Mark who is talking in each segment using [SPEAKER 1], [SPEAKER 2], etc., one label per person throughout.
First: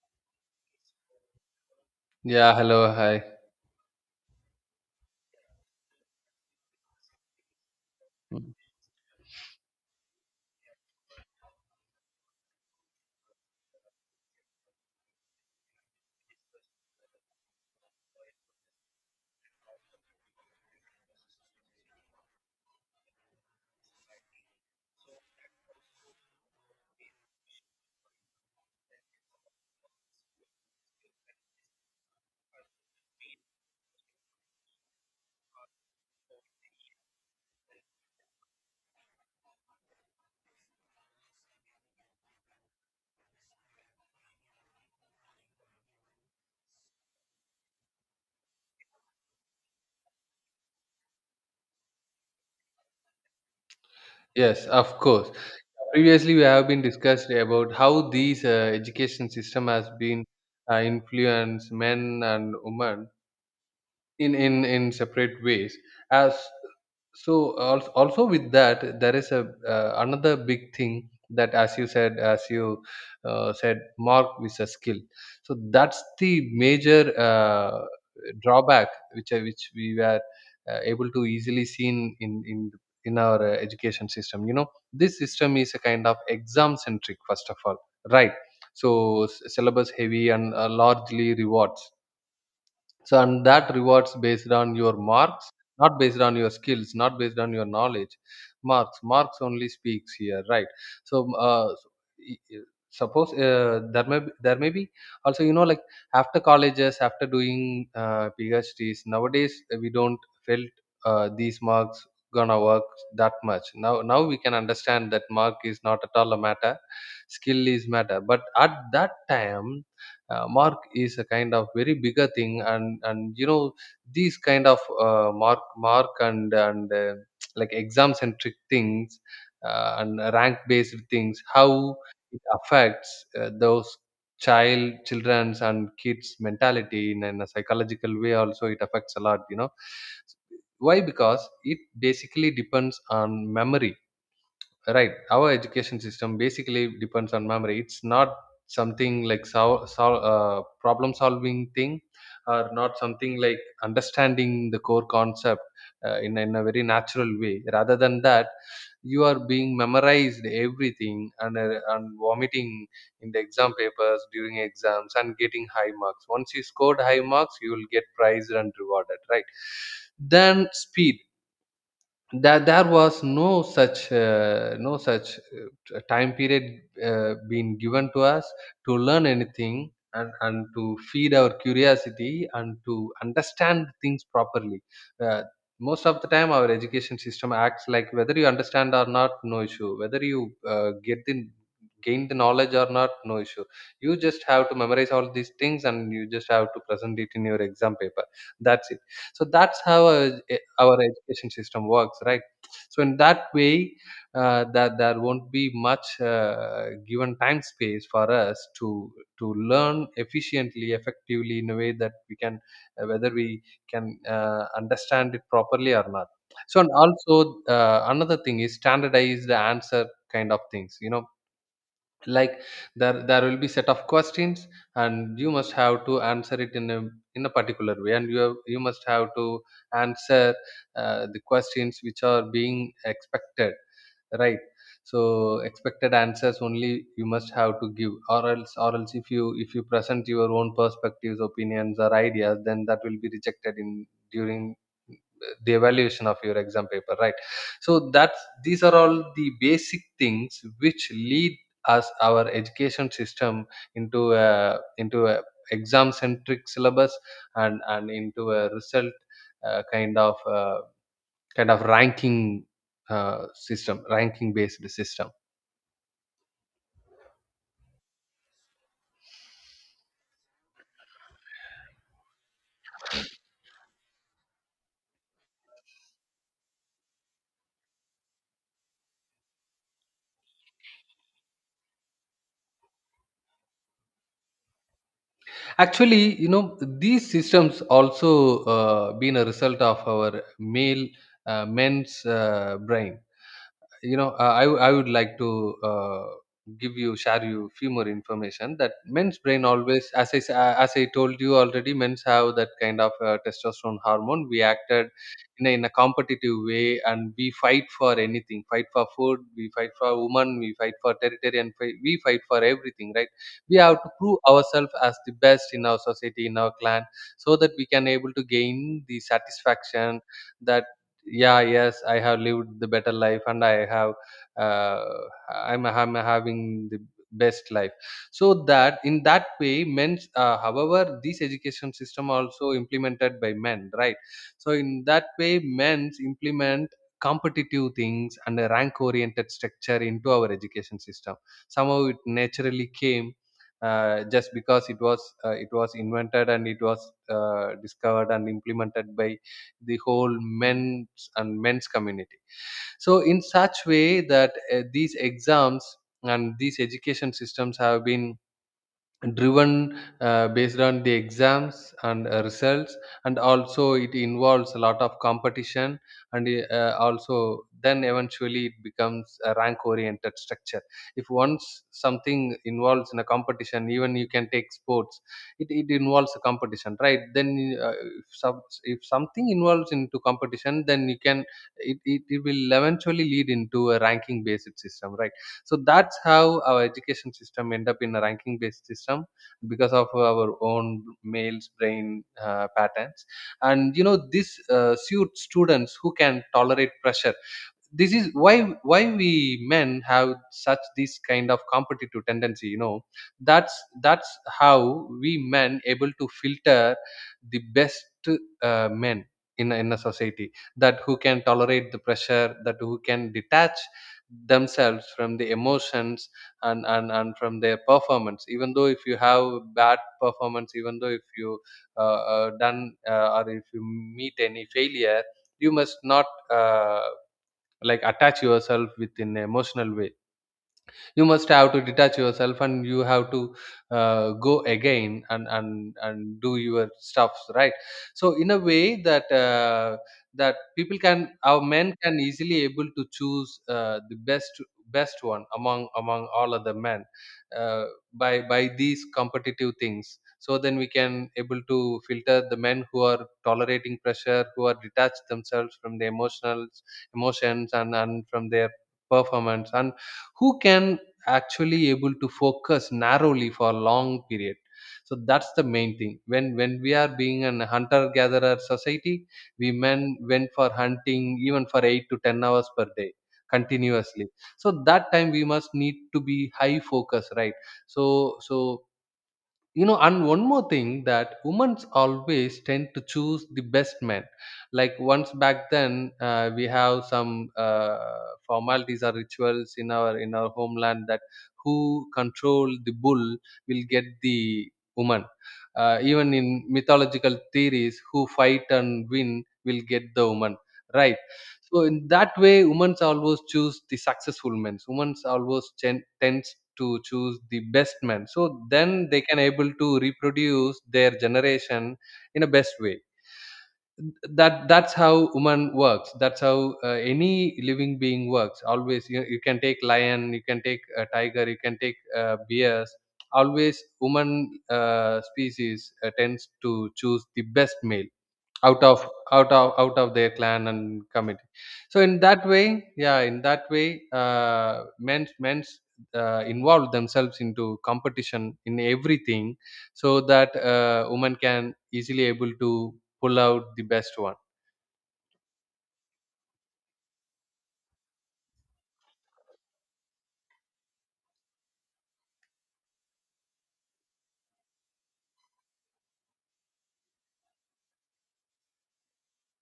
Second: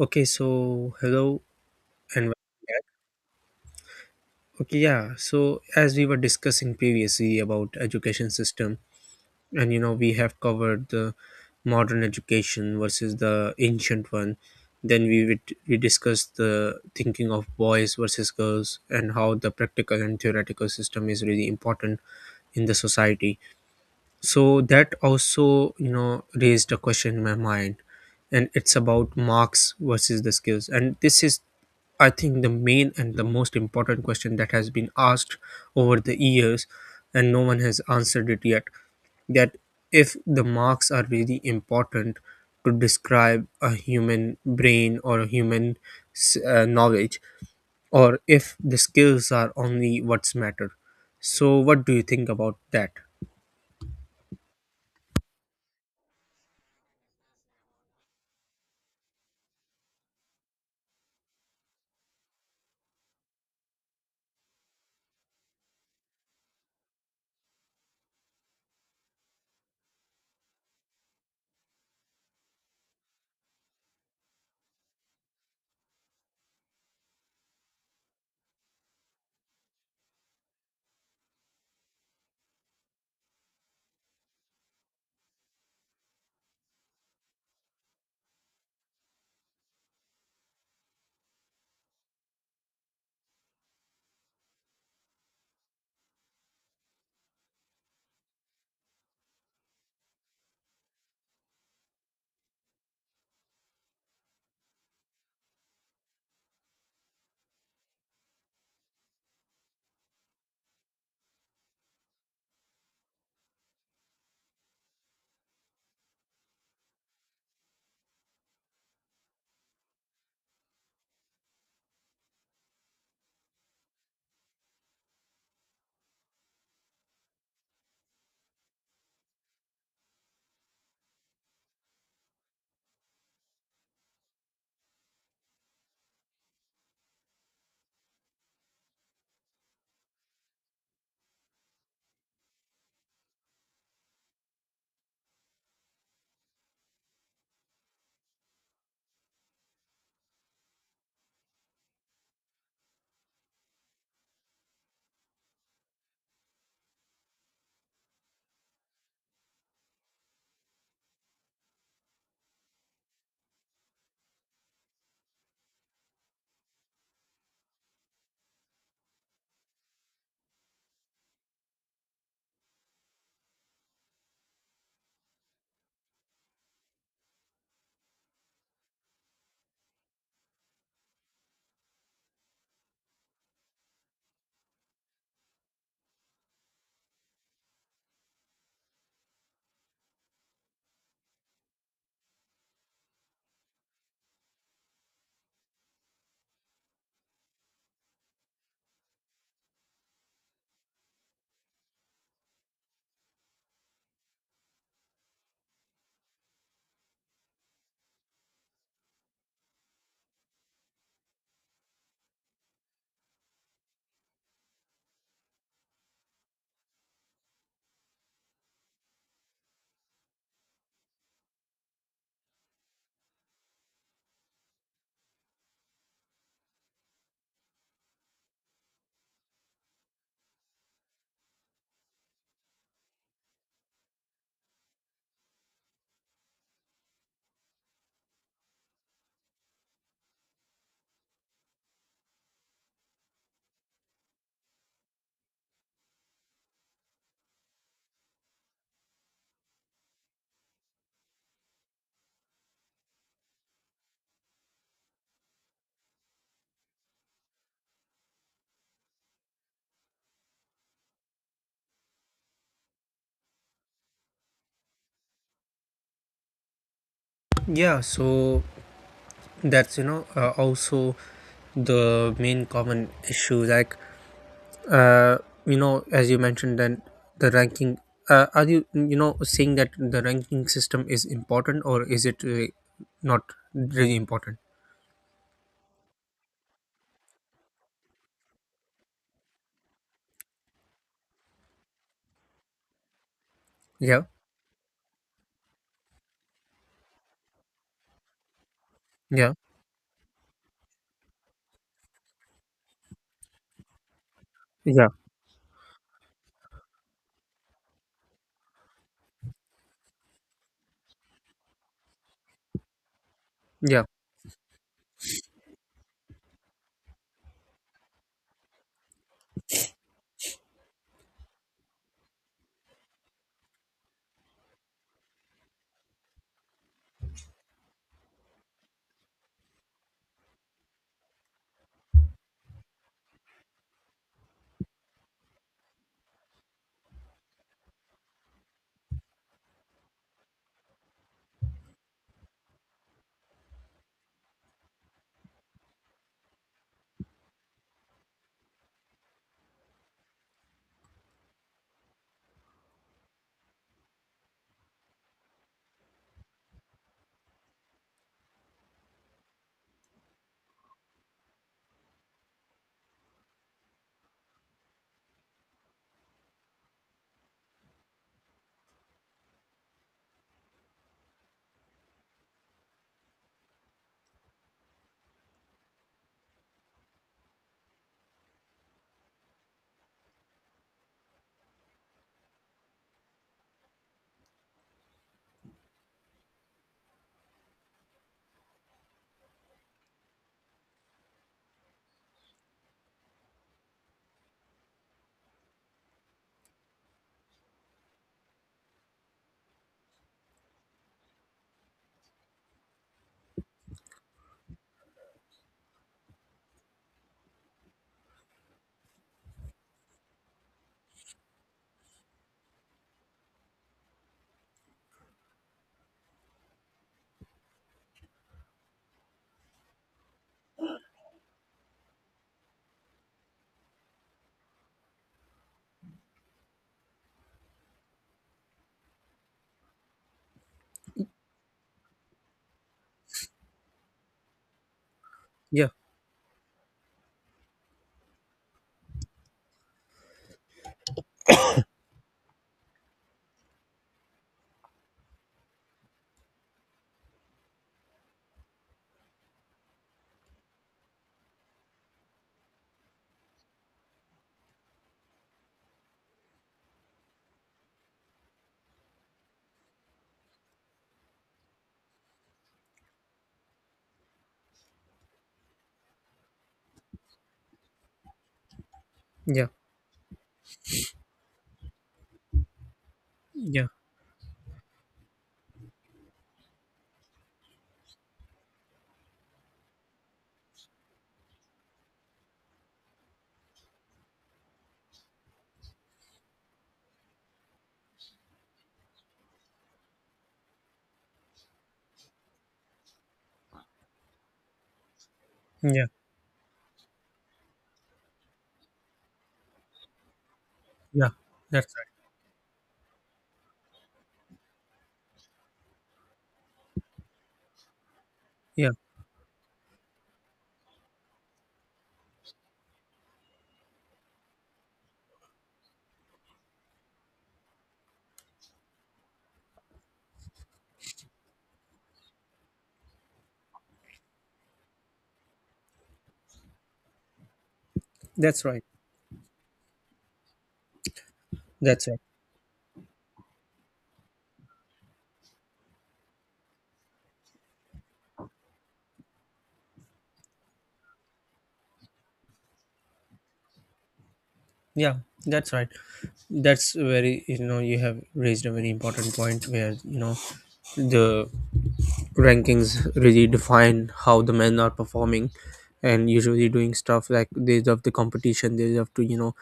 [SPEAKER 1] Okay, so hello and
[SPEAKER 2] Yeah,
[SPEAKER 1] welcome back.
[SPEAKER 2] hello, hi.
[SPEAKER 1] Okay, yeah. So as we were discussing previously about education
[SPEAKER 2] Mm.
[SPEAKER 1] system, and we have covered the modern education versus the ancient one. Then we discussed the thinking of boys versus girls and how the practical and theoretical system is really important in the society. So that also, raised a question in my mind, and it's about marks versus the skills, and this is, I think, the main and the most important question that has been asked over the years, and no one has answered it yet, that if the marks are really important to describe a human brain or a human knowledge, or if the skills are only what's matter. So what do you think about that?
[SPEAKER 2] Yes, of course. Previously, we have been discussed about how these education system has been influenced men and women in separate ways as so also with that there is a another big thing that as you said mark with a skill. So that's the major drawback which we were able to easily seen in our education system, you know. This system is a kind of exam centric, first of all, right? So syllabus heavy and largely rewards. So and that rewards based on your marks, not based on your skills, not based on your knowledge. Marks only speaks here, right? So uh, s- i- i- suppose there may be also, you know, like after colleges, after doing PhDs nowadays, we don't felt these marks gonna work that much. Now we can understand that mark is not at all a matter, skill is matter, but at that time mark is a kind of very bigger thing, and you know these kind of mark and like exam centric things, and rank based things, how it affects those child children's and kids mentality in a psychological way, also it affects a lot, you know. Why? Because it basically depends on memory, right? Our education system basically depends on memory, it's not something like problem solving thing, or not something like understanding the core concept in a very natural way. Rather than that, you are being memorized everything, and vomiting in the exam papers during exams and getting high marks. Once you scored high marks, you will get prized and rewarded, right? Then speed, that there was no such no such time period being given to us to learn anything, and to feed our curiosity and to understand things properly. Uh, Most of the time, our education system acts like whether you understand or not, no issue. Whether you get the gain the knowledge or not, no issue. You just have to memorize all these things and you just have to present it in your exam paper. That's it. So that's how our education system works, right? So in that way that there won't be much given time space for us to learn efficiently effectively in a way that we can uh, whether we understand it properly or not. So and also another thing is standardized answer kind of things, you know, like there will be set of questions, and you must have to answer it in a particular way, and you must have to answer the questions which are being expected, right? So expected answers only you must have to give, or else if you present your own perspectives, opinions or ideas, then that will be rejected in during the evaluation of your exam paper, right? So that's these are all the basic things which lead us our education system into a exam centric syllabus, and into a result uh, kind of uh, kind of ranking system ranking based system.
[SPEAKER 1] Yeah, so that's, also the main common issue, like, uh, as you mentioned, then the ranking, are you, you know saying that the ranking system is important, or is it not really important?
[SPEAKER 2] Actually, you know, these systems also been a result of our male men's brain, you
[SPEAKER 1] Yeah,
[SPEAKER 2] know. I would like to uh, give you share you few more information that men's
[SPEAKER 1] yeah,
[SPEAKER 2] brain always, as I as I told you already, men's have that kind of testosterone hormone, we acted
[SPEAKER 1] yeah,
[SPEAKER 2] in a competitive way, and we fight for anything, fight for food, we fight for women, we fight for territory, and we fight for everything, right? We have
[SPEAKER 1] yeah,
[SPEAKER 2] to prove ourselves as the best in our society, in our clan, so that we can able to gain the satisfaction that yeah, yes, I have lived the better life, and I have uh, I'm having the best life. So that, in that way, men's. However, this education system also implemented by men, right? So in that way men's implement competitive things and a rank oriented structure into our education system. Somehow it naturally came just because it was invented and it was discovered and implemented by the whole men's and men's community. So in such way that these exams and these education systems have been driven based on the exams and results, and also it involves a lot of competition, and also then eventually it becomes a rank oriented structure. If once something involves in a competition, even you can take sports, it involves a competition, right? Then if something involves into competition, then you can it will eventually lead into a ranking based system, right? So that's how our education system end up in a ranking based system because of our own male's brain patterns. And you know this suits students who can tolerate pressure. This is why we men have such this kind of competitive tendency, you know. That's that's how we men able to filter the best men in a society, that who can tolerate the pressure, that who can detach themselves from the emotions, and from their performance, even though if you have bad performance, even though if you done, or if you meet any failure, you must not uh, like attach yourself with in an emotional way, you must have to detach yourself and you have to go again and
[SPEAKER 1] yeah,
[SPEAKER 2] and and do your stuffs, right? So in a way that that people can our men can easily able to choose the best best one among all other men uh, by these competitive things. So then we can able to filter the men who are tolerating pressure, who are detached themselves from the emotional emotions and from their performance, and who can actually able to focus narrowly for a long period. So that's the main thing when we are being an hunter gatherer society,
[SPEAKER 1] yeah,
[SPEAKER 2] we men went for hunting even for 8 to 10 hours per day
[SPEAKER 1] yeah,
[SPEAKER 2] continuously. So that time we must need to be high focus, right? So so you know, and one more thing that women always tend to choose the best men, like once back then we have some uh, formalities or rituals in our homeland that who control the bull will get the woman,
[SPEAKER 1] yeah,
[SPEAKER 2] even in mythological theories who fight and win will get the woman, right?
[SPEAKER 1] yeah.
[SPEAKER 2] So
[SPEAKER 1] That's
[SPEAKER 2] in
[SPEAKER 1] right.
[SPEAKER 2] that way, women's always choose the successful men. Women's always tends to choose the best men. So
[SPEAKER 1] Yeah,
[SPEAKER 2] then they can able to reproduce their generation in a best way. That's how woman works. That's how any living being works. Always you, you can take lion, you can take a tiger, you can take bears. Always woman species tends to choose the best male
[SPEAKER 1] that's
[SPEAKER 2] out
[SPEAKER 1] right.
[SPEAKER 2] of out of their clan and community. So
[SPEAKER 1] That's
[SPEAKER 2] in
[SPEAKER 1] right.
[SPEAKER 2] that way, yeah, in that way men men's involve themselves into competition in everything, so that women can easily able to pull out the best one.
[SPEAKER 1] Yeah, that's right. That's very, you have raised a very important point, where, the rankings really define how the men are performing, and usually doing stuff like they love the competition, they love to,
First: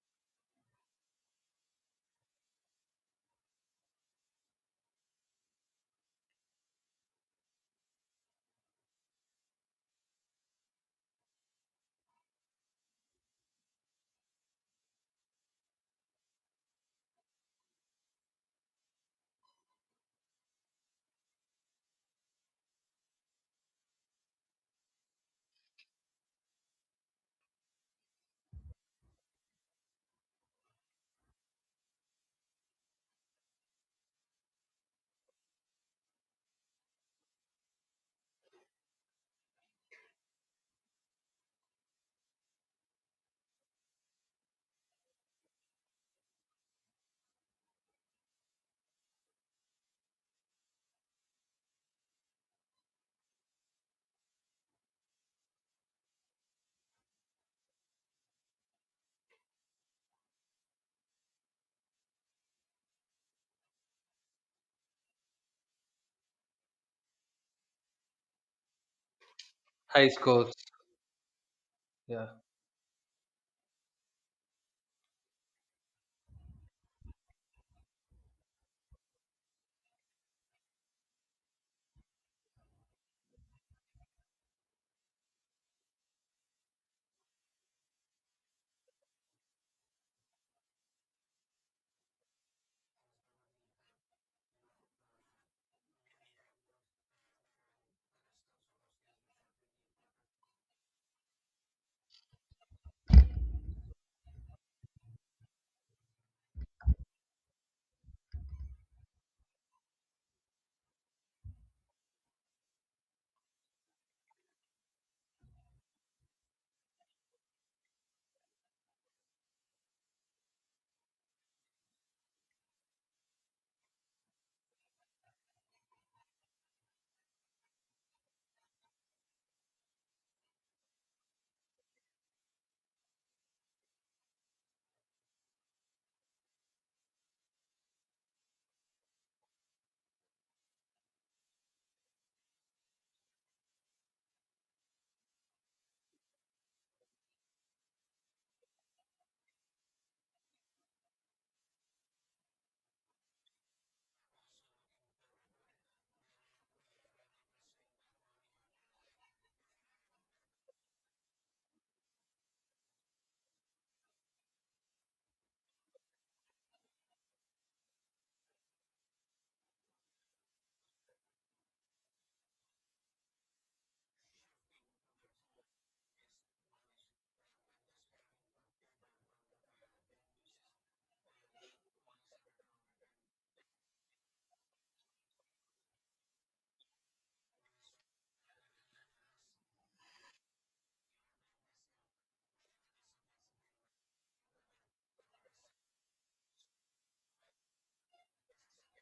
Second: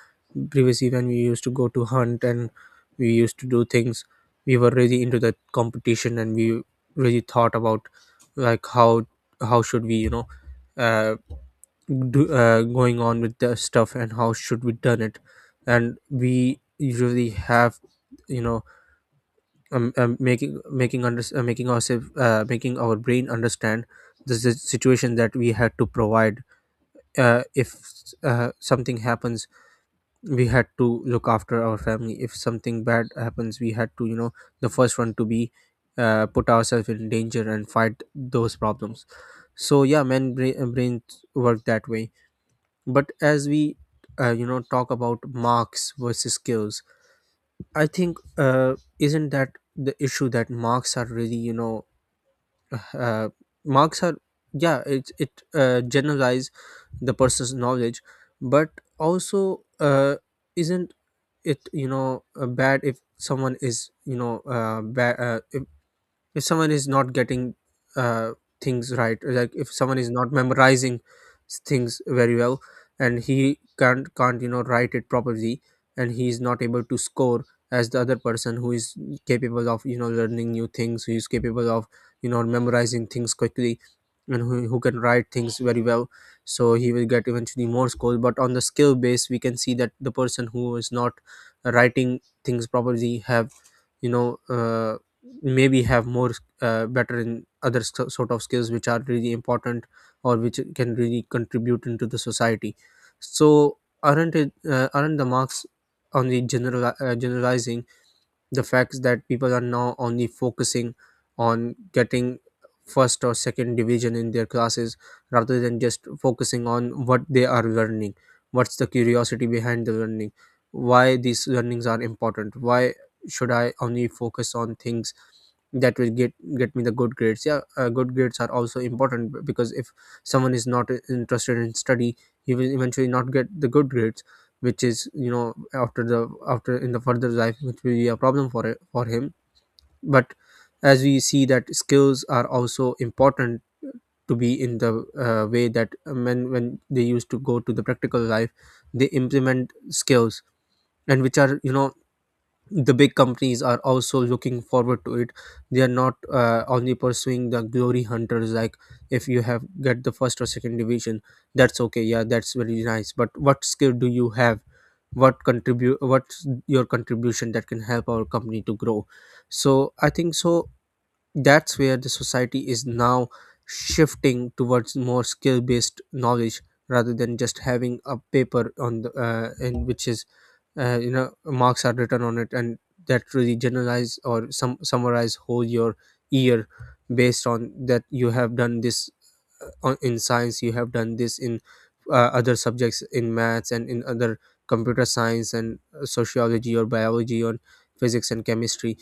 [SPEAKER 1] previously when we used to go to hunt and we used to do things. We were really into that competition, and we really thought about like how should we, uh, do, going on with the stuff and how should we done it. And we usually have, you know making under making ourselves, making our brain understand the situation that we had to provide, if something happens, we had to look after our family. If something bad happens, we had to, the first one to be, put ourselves in danger and fight those problems. So yeah, men brains work that way. But as we, talk about marks versus skills, I think, isn't that the issue that marks are really, uh, marks are, yeah, it generalize the person's knowledge? But also, isn't it, bad if someone is, bad, if someone is not getting, uh, things right, like if someone
[SPEAKER 2] High
[SPEAKER 1] is not
[SPEAKER 2] scores.
[SPEAKER 1] memorizing things
[SPEAKER 2] Yeah.
[SPEAKER 1] very well, and he can't, write it properly, and he is not able to score as the other person who is capable of, learning new things, who is capable of, memorizing things quickly, and who can write things very well? So he will get eventually more score, but on the skill base we can see that the person who is not writing things properly have, you know uh, maybe have more, better in other sort of skills which are really important, or which can really contribute into the society. So aren't it, aren't the marks, on the generalizing the fact that people are now only focusing on getting first or second division in their classes, rather than just focusing on what they are learning? What's the curiosity behind the learning? Why these learnings are important? Why should I only focus on things that will get me the good grades? Yeah, good grades are also important, because if someone is not interested in study, he will eventually not get the good grades, which is, after the, after in the further life, which will be a problem for for him. But as we see that skills are also important to be in the, way that men when they used to go to the practical life, they implement skills, and which are, the big companies are also looking forward to it. They are not, only pursuing the glory hunters. Like, if you have get the first or second division, that's okay, yeah, that's very nice, but what skill do you have? What's your contribution that can help our company to grow? So I think so, that's where the society is now shifting towards more skill based knowledge, rather than just having a paper on the, in which is, marks are written on it, and that really generalize, or some summarize whole your year, based on that you have done this in science, you have done this in, other subjects, in maths and in other computer science, and, sociology or biology or physics and chemistry.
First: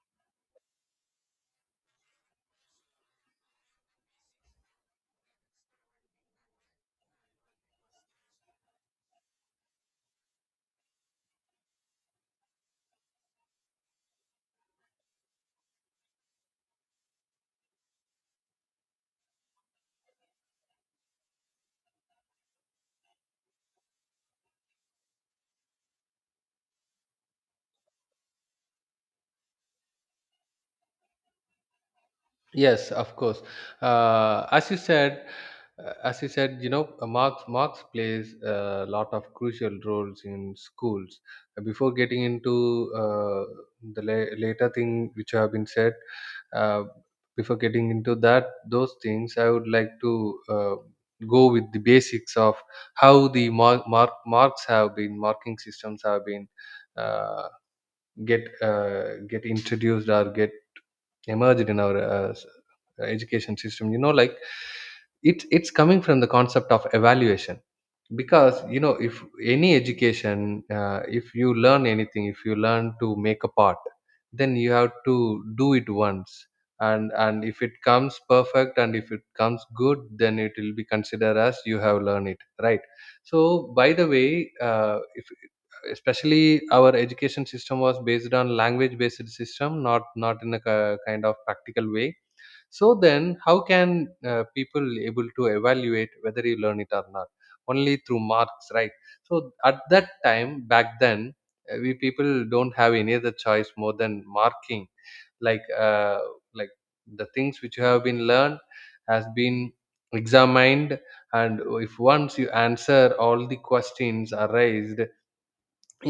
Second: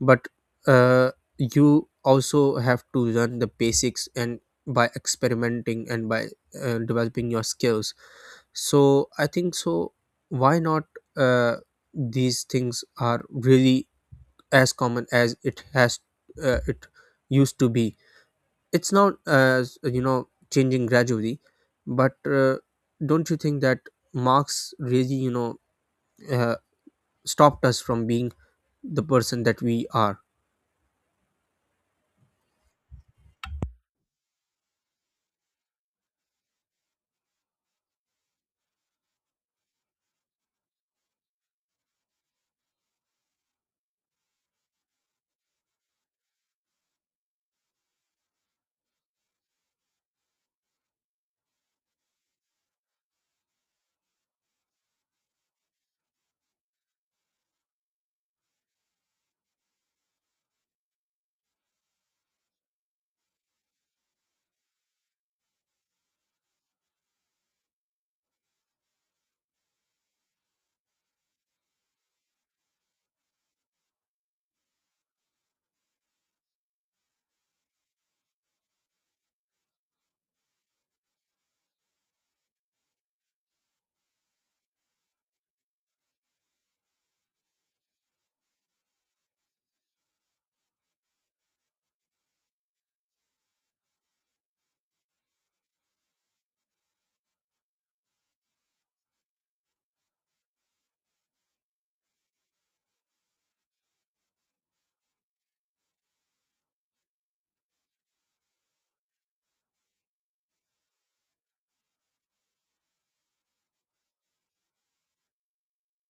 [SPEAKER 1] But, uh, you also have to learn the basics, and by experimenting, and by, developing your skills. So I think so, why not, uh, these things are really as common as it has, it used to be. It's not as, changing gradually. But, don't you think that marx really, uh, stopped us from being the person that we are?
[SPEAKER 2] Yes, of course. As you said, you know, marks plays a lot of crucial roles in schools. Before getting into the later thing which have been said, uh, before getting into that those things, I would like to go with the basics of how the marks have been marking systems have been uh, get introduced or get emerged in our education system, you know, like it's coming from the concept of evaluation. Because, you know, if any education if you learn anything, if you learn to make a pot, then you have to do it once, and if it comes perfect and if it comes good, then it will be considered as you have learned it, right? So by the way, if especially our education system was based on language based system, not in a kind of practical way. So then how can people able to evaluate whether you learn it or not? Only through marks, right? So at that time, back then, we people don't have any other choice more than marking. Like uh, like the things which have been learned has been examined. And if once you answer all the questions are raised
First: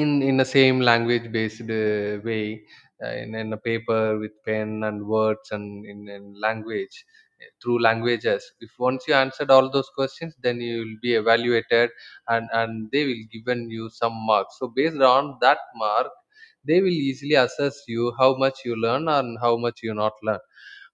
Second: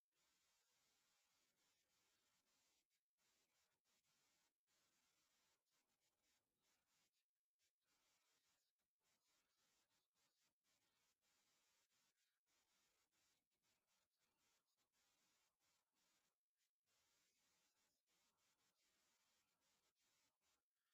[SPEAKER 2] in the same language based way, in a paper with pen and words and in language, through languages, if once you answered all those questions, then you will be evaluated. And they will given you some marks, so based on that mark they will easily assess you how much you learn and how much you not learn.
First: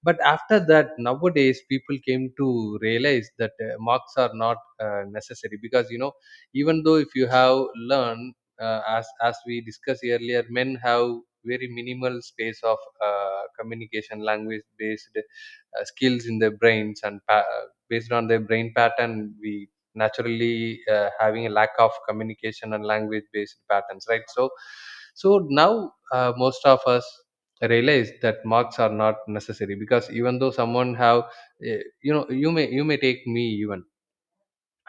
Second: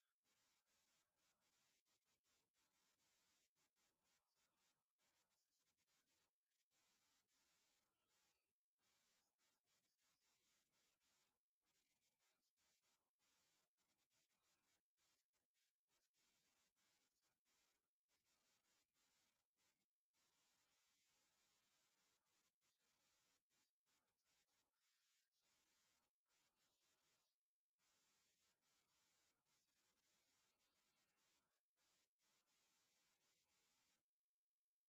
[SPEAKER 2] But after that, nowadays people came to realize that marks are not necessary, because, you know, even though if you have learned, as we discussed earlier, men have very minimal space of communication language based skills in their brains, and based on their brain pattern, we naturally having a lack of communication and language based patterns, right? So so now, most of us realize that marks are not necessary, because even though someone have you know, you may, you may take me. Even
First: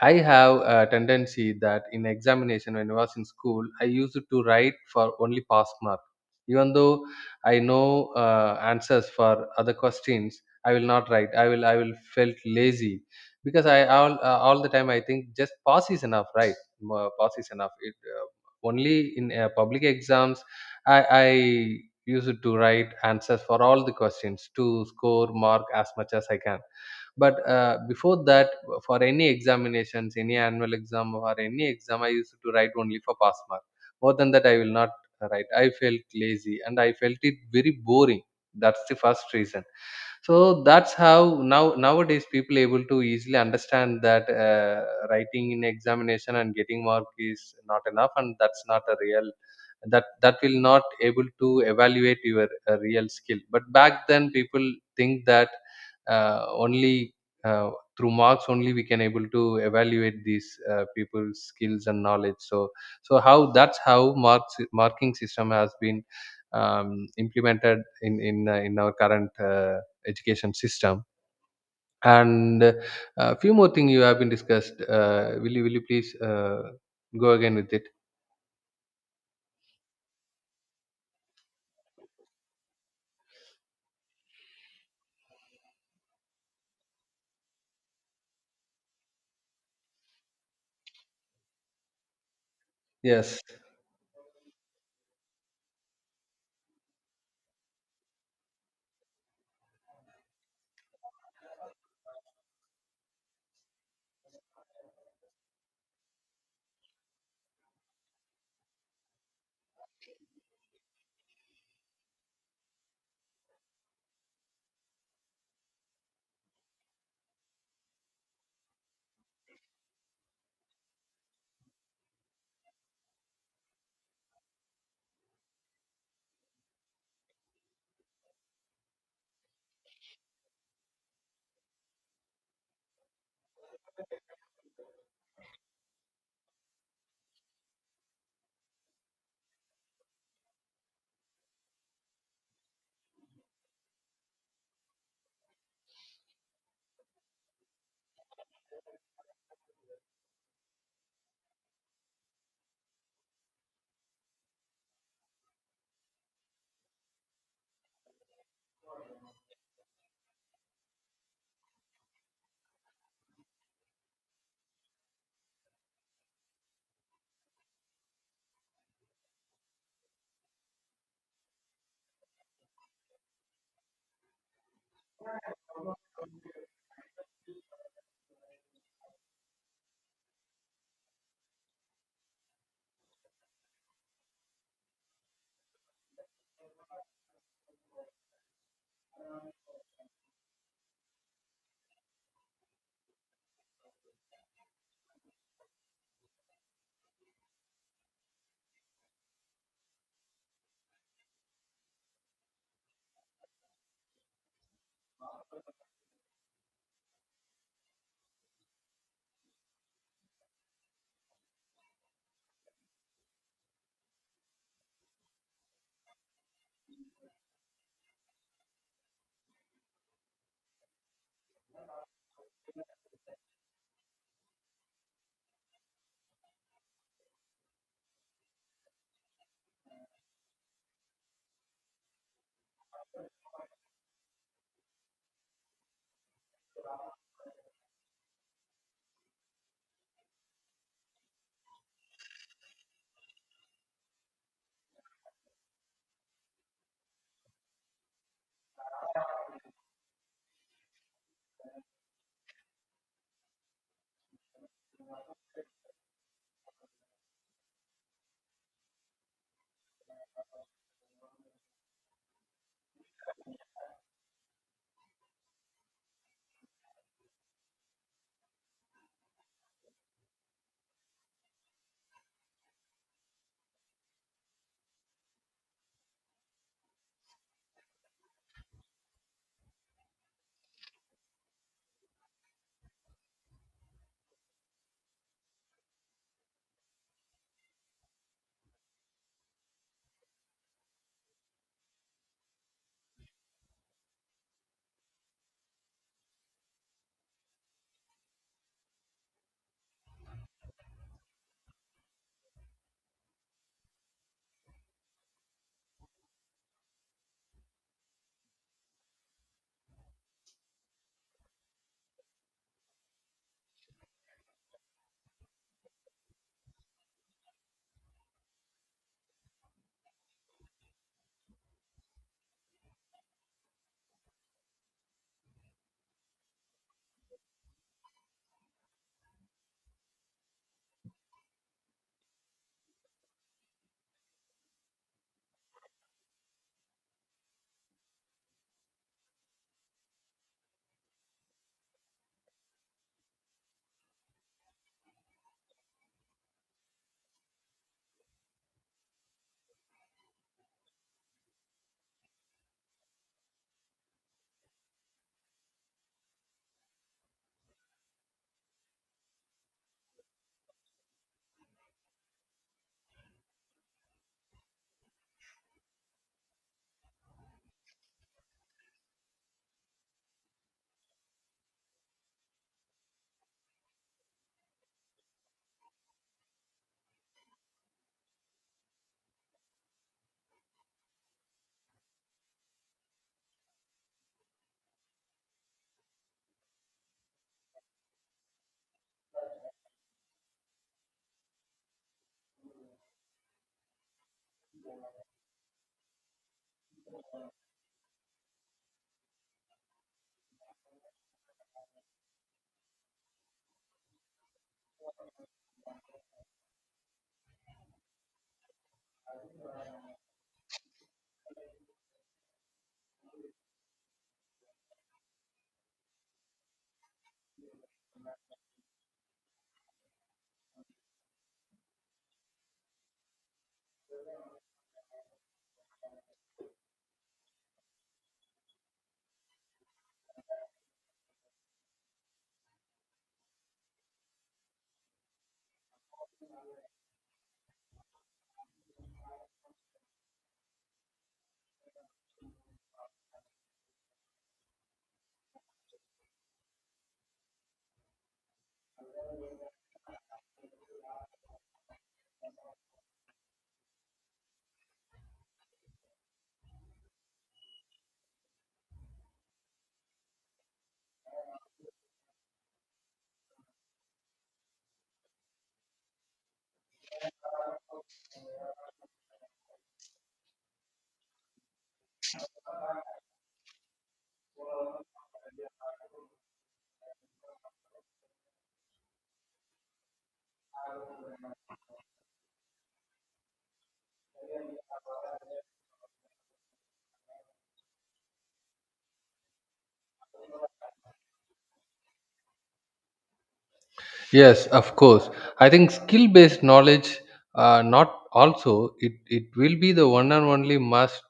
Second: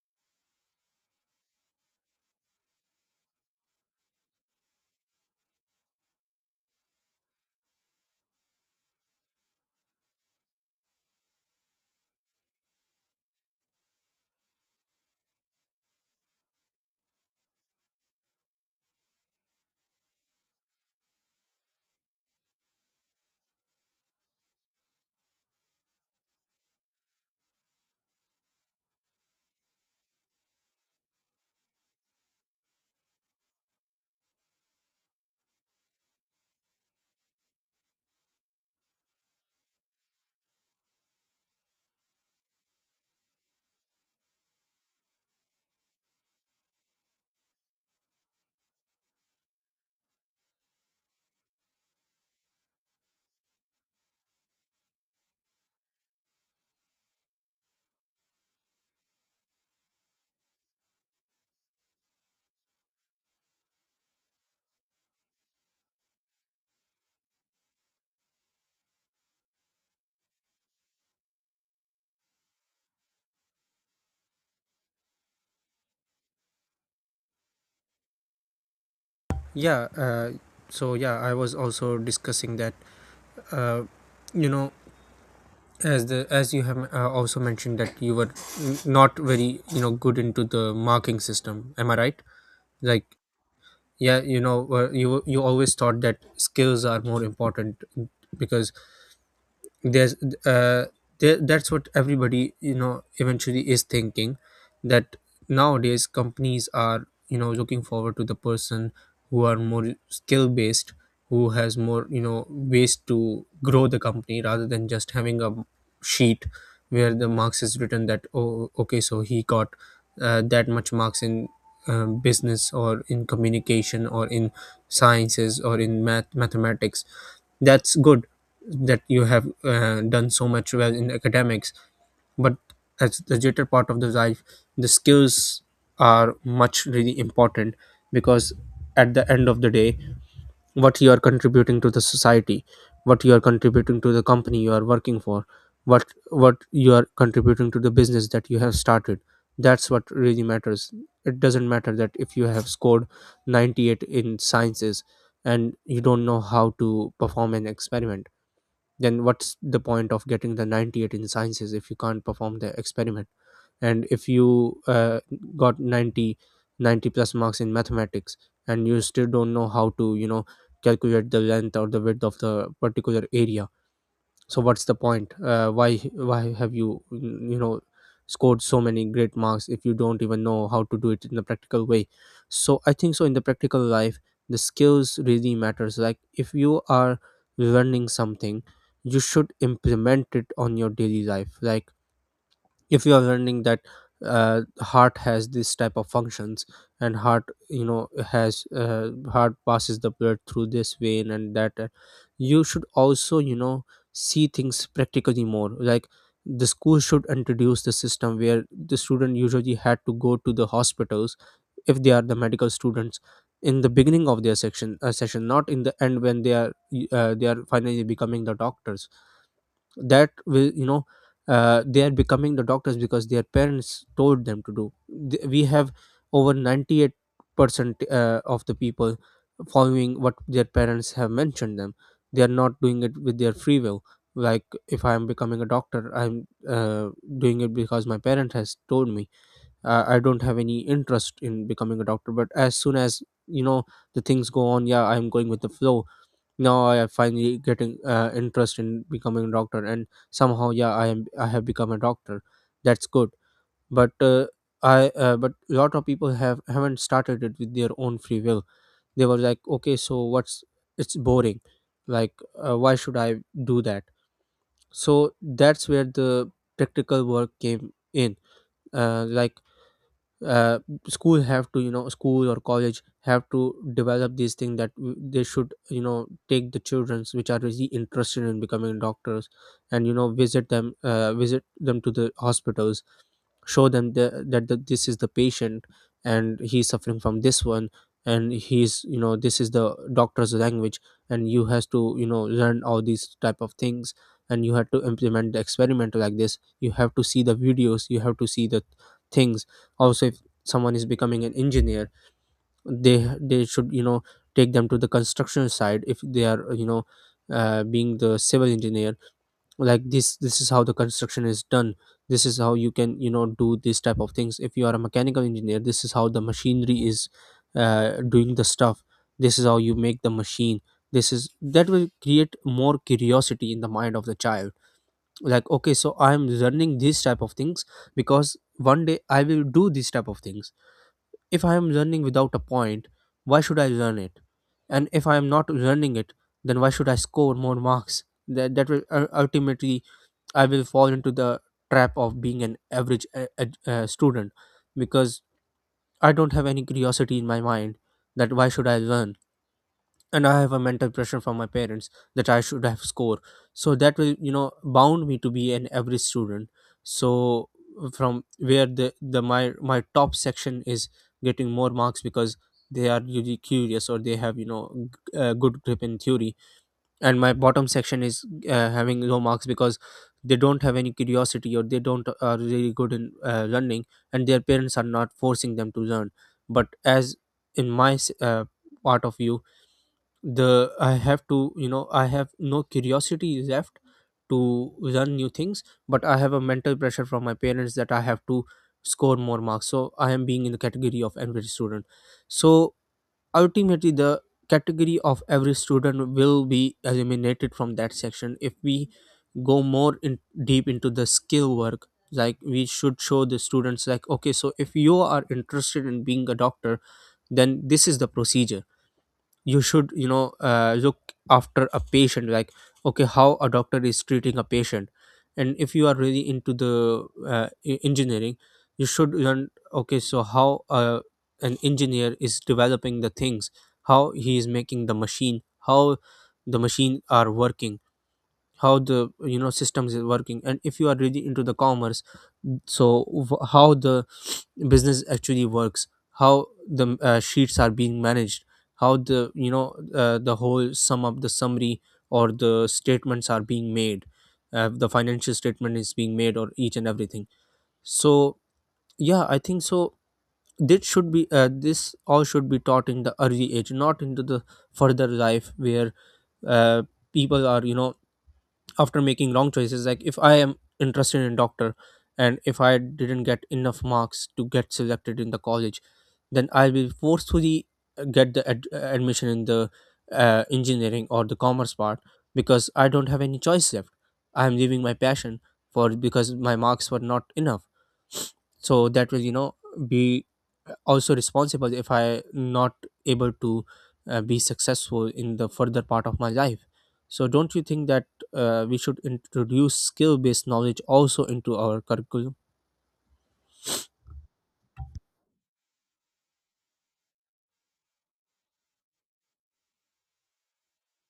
[SPEAKER 2] I have a tendency that in examination when I was in school, I used to write for only pass mark. Even though I know answers for other questions, I will not write. I will felt lazy because I all the time I think just pass is enough, right? Pass is enough. It only in public exams I used to write answers for all the questions to score mark as much as I can. But before that, for any examinations, any annual exam or any exam, I used to write only for pass mark. More than that, I will not write. I felt lazy and I felt it very boring. That's the first reason. So that's how now nowadays people able to easily understand that writing in examination and getting mark is not enough, and that's not a real, that that will not able to evaluate your real skill. But back then people think that only uh, through marks only we can able to evaluate these people's skills and knowledge. So so how that's how marks marking system has been implemented in in our current. Education system. And a few more things you have been discussed. Will you, will you please go again with it?
[SPEAKER 1] Yeah, so yeah, I was also discussing that, you know as you have, also mentioned that you were not very, good into the marking system, am I right? Like,
[SPEAKER 2] Yes,
[SPEAKER 1] yeah, you always thought that skills are more important, because there's, uh, that's what everybody, eventually is thinking, that nowadays companies are, looking forward to the person who are more skill based, who has more, ways to grow the company, rather than just having a sheet where the marks is written, that oh okay, so he got, that much marks in, business, or in communication, or in sciences, or in mathematics. That's good that you have, done so much well in academics. But as the later part of the life, the skills are much really important, because at the end of the day, what you are contributing to the society, what you are contributing to the company you are working for, what what you are contributing to the business that you have started, that's what really matters. It doesn't matter that if you have scored 98 in sciences and you don't know how to perform an experiment, then what's the point of getting the 98 in sciences if you can't perform the experiment? And if you, got 90 plus marks in mathematics, and you still don't know how to, calculate the length or the width of the particular area, so what's the point, why have you, you know scored so many great marks if you don't even know how to do it in the practical way? So I think so, in the practical life the skills really matters. Like, if you are learning something, you should implement it on your daily life. Like if you are learning that, heart has this type of functions, and heart, has, heart passes the blood through this vein, and that, you should also, see things practically more. Like, the school should introduce the system where the student usually had to go to the hospitals, if they are the medical students, in the beginning of their section session, not in the end when they are, finally becoming the doctors. That will, they are becoming the doctors because their parents told them to do. We have over 98%, of the people following what their parents have mentioned them. They are not doing it with their free will. Like, if I am becoming a doctor, I'm, doing it because my parent has told me, I don't have any interest in becoming a doctor, but as soon as, the things go on, yeah, I'm going with the flow. Now I am finally getting, interest in becoming a doctor, and somehow, yeah, I have become a doctor. That's good. But, I but lot of people haven't started it with their own free will. They were like, okay, so what's it's boring. Like, why should I do that? So that's where the practical work came in. Like, uh, school or college have to develop these things, that they should, take the childrens which are really interested in becoming doctors, and, visit them to the hospitals. Show them this is the patient, and he's suffering from this one, and he's, this is the doctor's language, and you has to, learn all these type of things, and you have to implement the experiment like this. You have to see the videos, you have to see the things. Also, if someone is becoming an engineer They should you know take them to the construction side if they are being the civil engineer. Like this is how the construction is done. This is how you can, you know, do this type of things. If you are a mechanical engineer, this is how the machinery is doing the stuff. This is how you make the machine. This is that will create more curiosity in the mind of the child, like, okay, so I am learning these type of things because one day I will do these type of things. If I am learning without a point, why should I learn it? And if I am not learning it, then why should I score more marks? That ultimately I will fall into the trap of being an average student because I don't have any curiosity in my mind, that why should I learn? And I have a mental pressure from my parents that I should have score, so that will, you know, bound me to be an average student. So from where the my my top section is getting more marks because they are really curious, or they have, you know, good grip in theory, and my bottom section is having low marks because they don't have any curiosity, or they don't are really good in learning, and their parents are not forcing them to learn. But as in my s- uh, part of you, the I have to, you know, I have no curiosity left to learn new things, but I have a mental pressure from my parents that I have to score more marks, so I am being in the category of average student. So ultimately the category of every student will be eliminated from that section if we go more in deep into the skill work. Like we should show the students, like, okay, so if you are interested in being a doctor, then this is the procedure. You should, you know, look after a patient, like, okay, how a doctor is treating a patient. And if you are really into the engineering, you should learn, okay, so how an engineer is developing the things, how he is making the machine, how the machine are working, how the, you know, systems is working. And if you are really into the commerce, so how the business actually works, how the sheets are being managed, how the, you know, the whole sum of the summary or the statements are being made, the financial statement is being made, or each and everything. So yeah, I think so, this should be this all should be taught in the early age, not into the further life where uh, people are, you know, after making wrong choices. Like, if I am interested in doctor and if I didn't get enough marks to get selected in the college, then I will be forcefully get the admission in the engineering or the commerce part because I don't have any choice left. I am leaving my passion for, because my marks were not enough. So that will, you know, be also responsible if I not able to be successful in the further part of my life. So don't you think that we should introduce skill based knowledge also into our curriculum?
[SPEAKER 2] yes, of course. I think skill-based knowledge, not also, it will be the one and only must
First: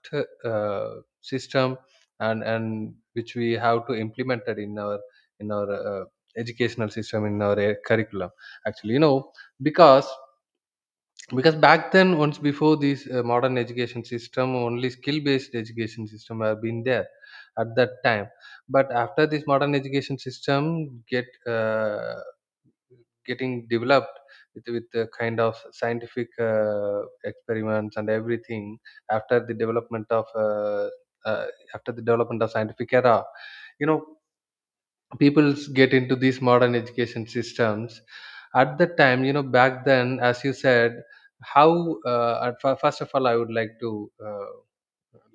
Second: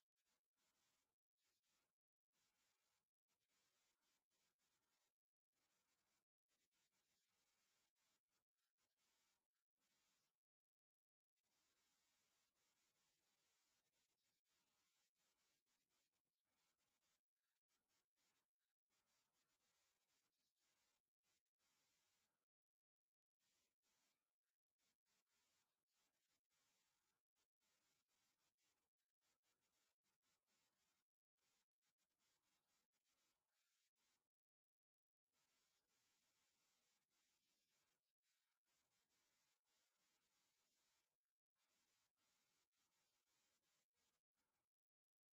[SPEAKER 2] uh, system, and which we have to implement it in our educational system in our curriculum. Actually, you know, because back then once before this modern education system, only skill based education system have been there at that time. But after this modern education system get getting developed with the kind of scientific experiments and everything, after the development of uh, after the development of scientific era, you know, people get into these modern education systems. At the time, you know, back then, as you said, how first of all I would like to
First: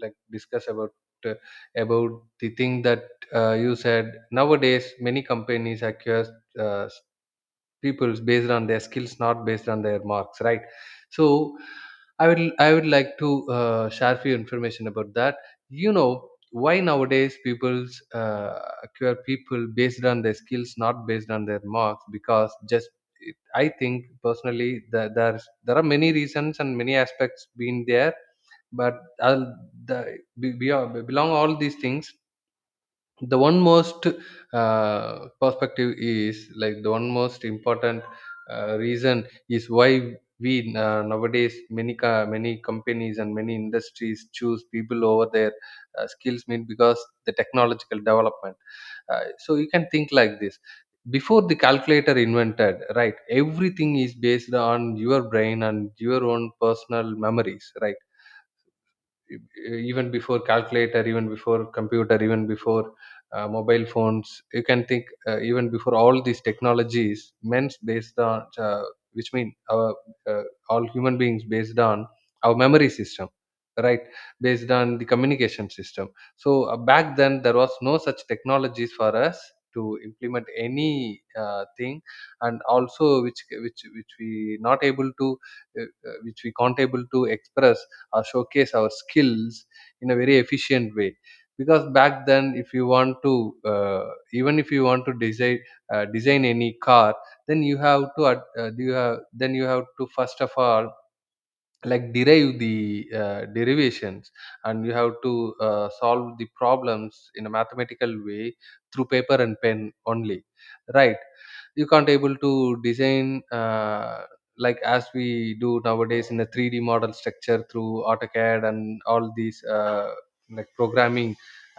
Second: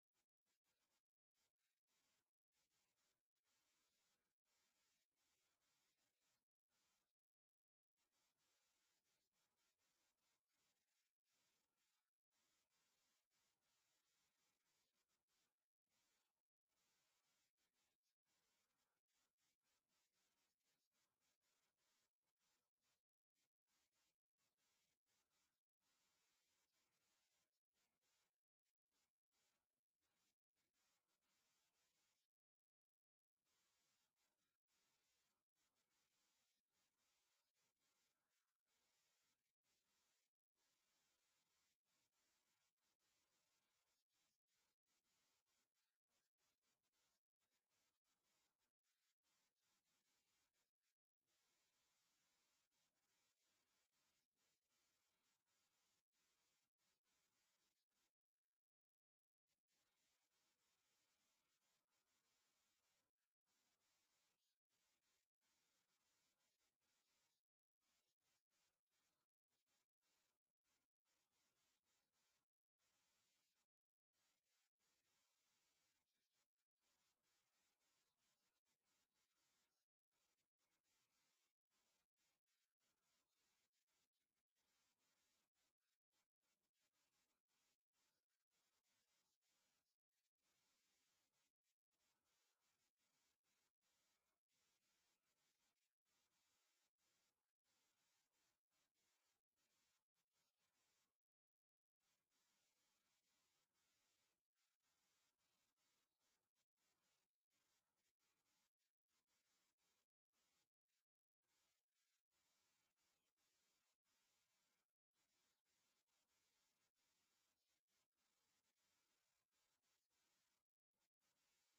[SPEAKER 2] like discuss uh, about the thing that you said nowadays many companies acquire uh, people is based on their skills, not based on their marks, right? So I would like to share few information about that, you know, why nowadays people's uh, acquire people based on their skills not based on their marks, because just I think personally that there are many reasons and many aspects being there, but I'll, the, belong all these things, the one most perspective is, like, the one most important reason is why we nowadays many many companies and many industries choose people over their skills mean because the technological development. So you can think like this, before the calculator invented, right, everything is based on your brain and your own personal memories, right? Even before calculator, even before computer, even before mobile phones, you can think, even before all these technologies, men's based on which mean our uh, all human beings based on our memory system, right? Based on the communication system. So back then there was no such technologies for us to implement any thing. And also which which we not able to uh, which we can't able to express or showcase our skills in a very efficient way. Because back then if you want to even if you want to design design any car, then you have to you have, then you have to first of all, like, derive the derivations, and you have to solve the problems in a mathematical way through paper and pen only, right? You can't able to design like as we do nowadays in a 3D model structure through autocad and all these like programming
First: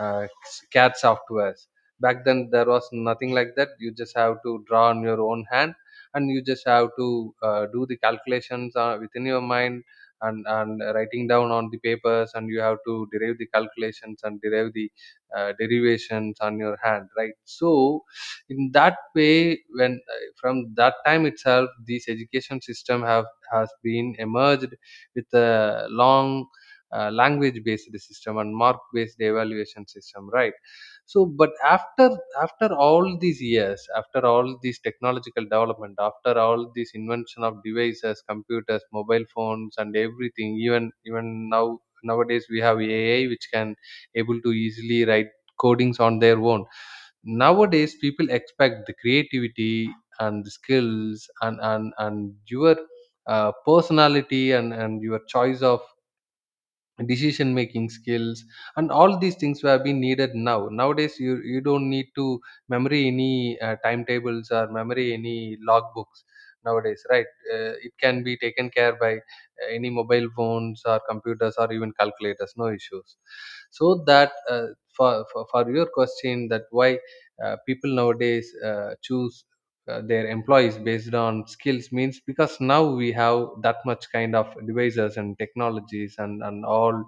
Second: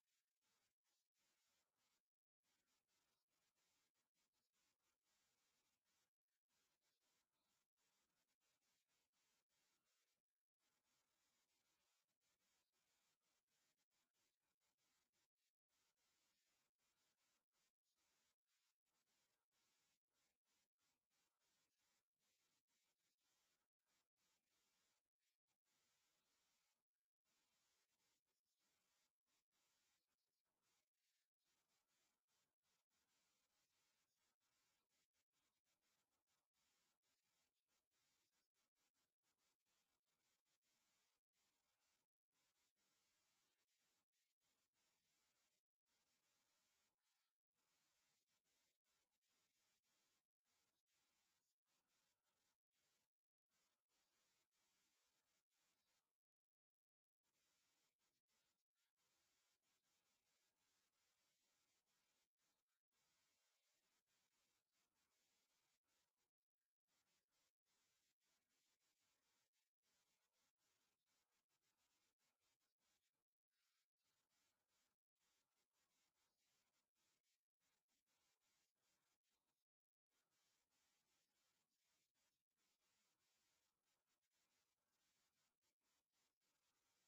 [SPEAKER 2] uh, cad softwares. Back then there was nothing like that. You just have to draw on your own hand, and you just have to do the calculations within your mind, and writing down on the papers, and you have to derive the calculations and derive the derivations on your hand, right? So in that way, when from that time itself this education system have has been emerged with a long language based system and mark based evaluation system, right? So but after, after all these years, after all these technological development, after all this invention of devices, computers, mobile phones and everything, even even now nowadays we have AI which can able to easily write codings on their own. Nowadays people expect the creativity and the skills, and your personality, and your choice of decision making skills, and all these things have been needed now. Nowadays you, you don't need to memory any timetables or memory any logbooks nowadays, right? It can be taken care by any mobile phones or computers or even calculators, no issues. So that for, for your question that why people nowadays choose their employees based on skills means because now we have that much kind of devices and technologies, and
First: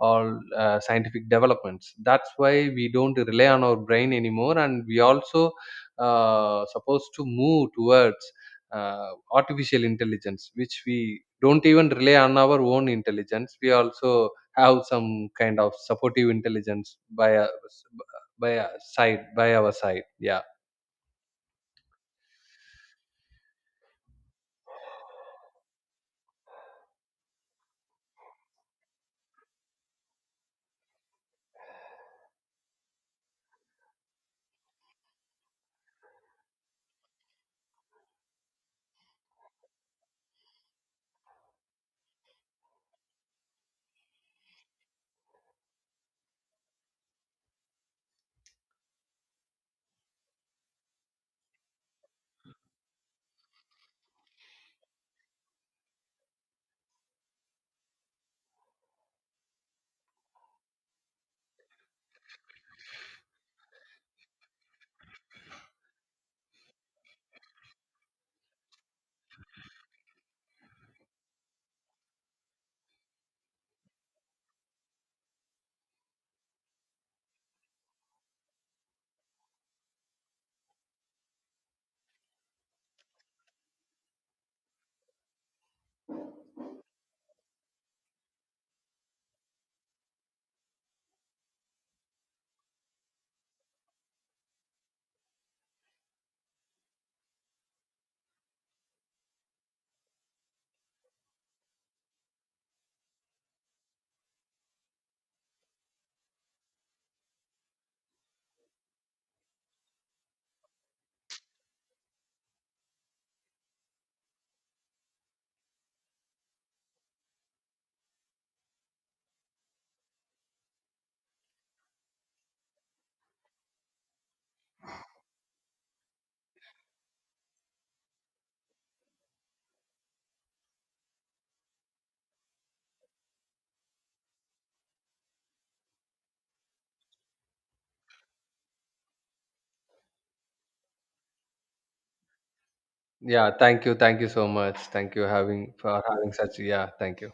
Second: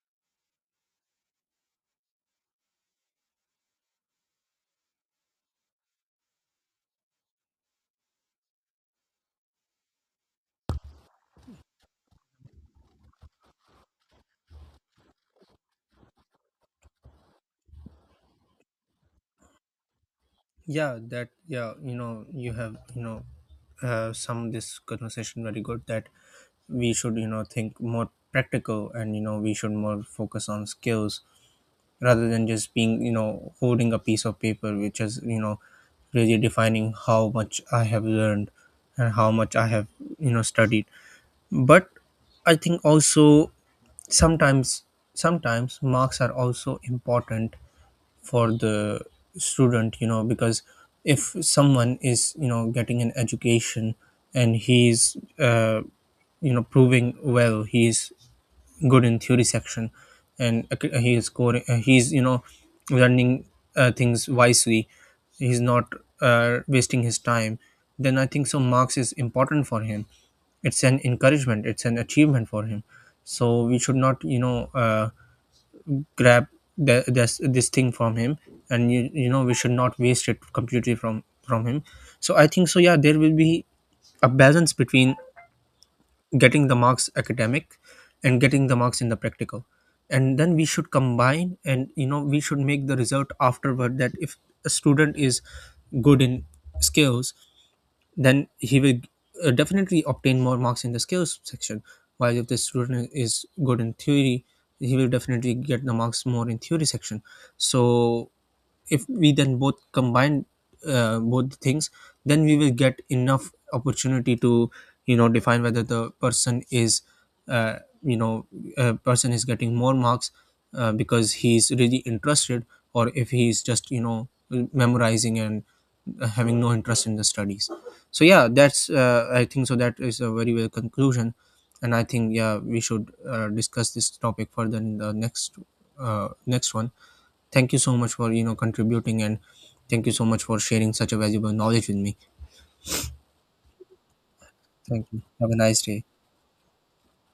[SPEAKER 2] all scientific developments, that's why we don't rely on our brain anymore, and we also supposed to move towards artificial intelligence, which we don't even rely on our own intelligence. We also have some kind of supportive intelligence by a side by our side, yeah.
[SPEAKER 1] Yeah, that, yeah, you know, you have, you know, some this conversation very good, that we should, you know, think more practical, and you know, we should more focus on skills rather than just being, you know, holding a piece of paper, which is, you know, really defining how much I have learned and how much I have, you know, studied. But I think also, sometimes sometimes marks are also important for the student, you know, because if someone is, you know, getting an education and he's you know proving well, he's good in theory section, and he is scoring, he's, you know, learning things wisely, he's not wasting his time, then I think so marks is important for him. It's an encouragement, it's an achievement for him. So we should not, you know, grab the, this thing from him, and you know, we should not waste it completely from him. So I think so, yeah, there will be a balance between getting the marks academic and getting the marks in the practical, and then we should combine, and you know, we should make the result afterward that if a student is good in skills, then he will definitely obtain more marks in the skills section. While if the student is good in theory, he will definitely get the marks more in theory section. So if we then both combine both things, then we will get enough opportunity to, you know, define whether the person is uh, you know a person is getting more marks because he's really interested, or if he's just, you know, memorizing and having no interest in the studies. So yeah, that's I think so that is a very well conclusion, and I think, yeah, we should discuss this topic further in the next next one. Thank you so much for, you know, contributing, and thank you so much for sharing such a valuable knowledge with me.
[SPEAKER 2] Yeah, thank you. Thank you so much.
[SPEAKER 1] Thank
[SPEAKER 2] Thank
[SPEAKER 1] you.
[SPEAKER 2] you
[SPEAKER 1] Have a
[SPEAKER 2] having
[SPEAKER 1] nice
[SPEAKER 2] for
[SPEAKER 1] day.
[SPEAKER 2] having such, yeah, thank you.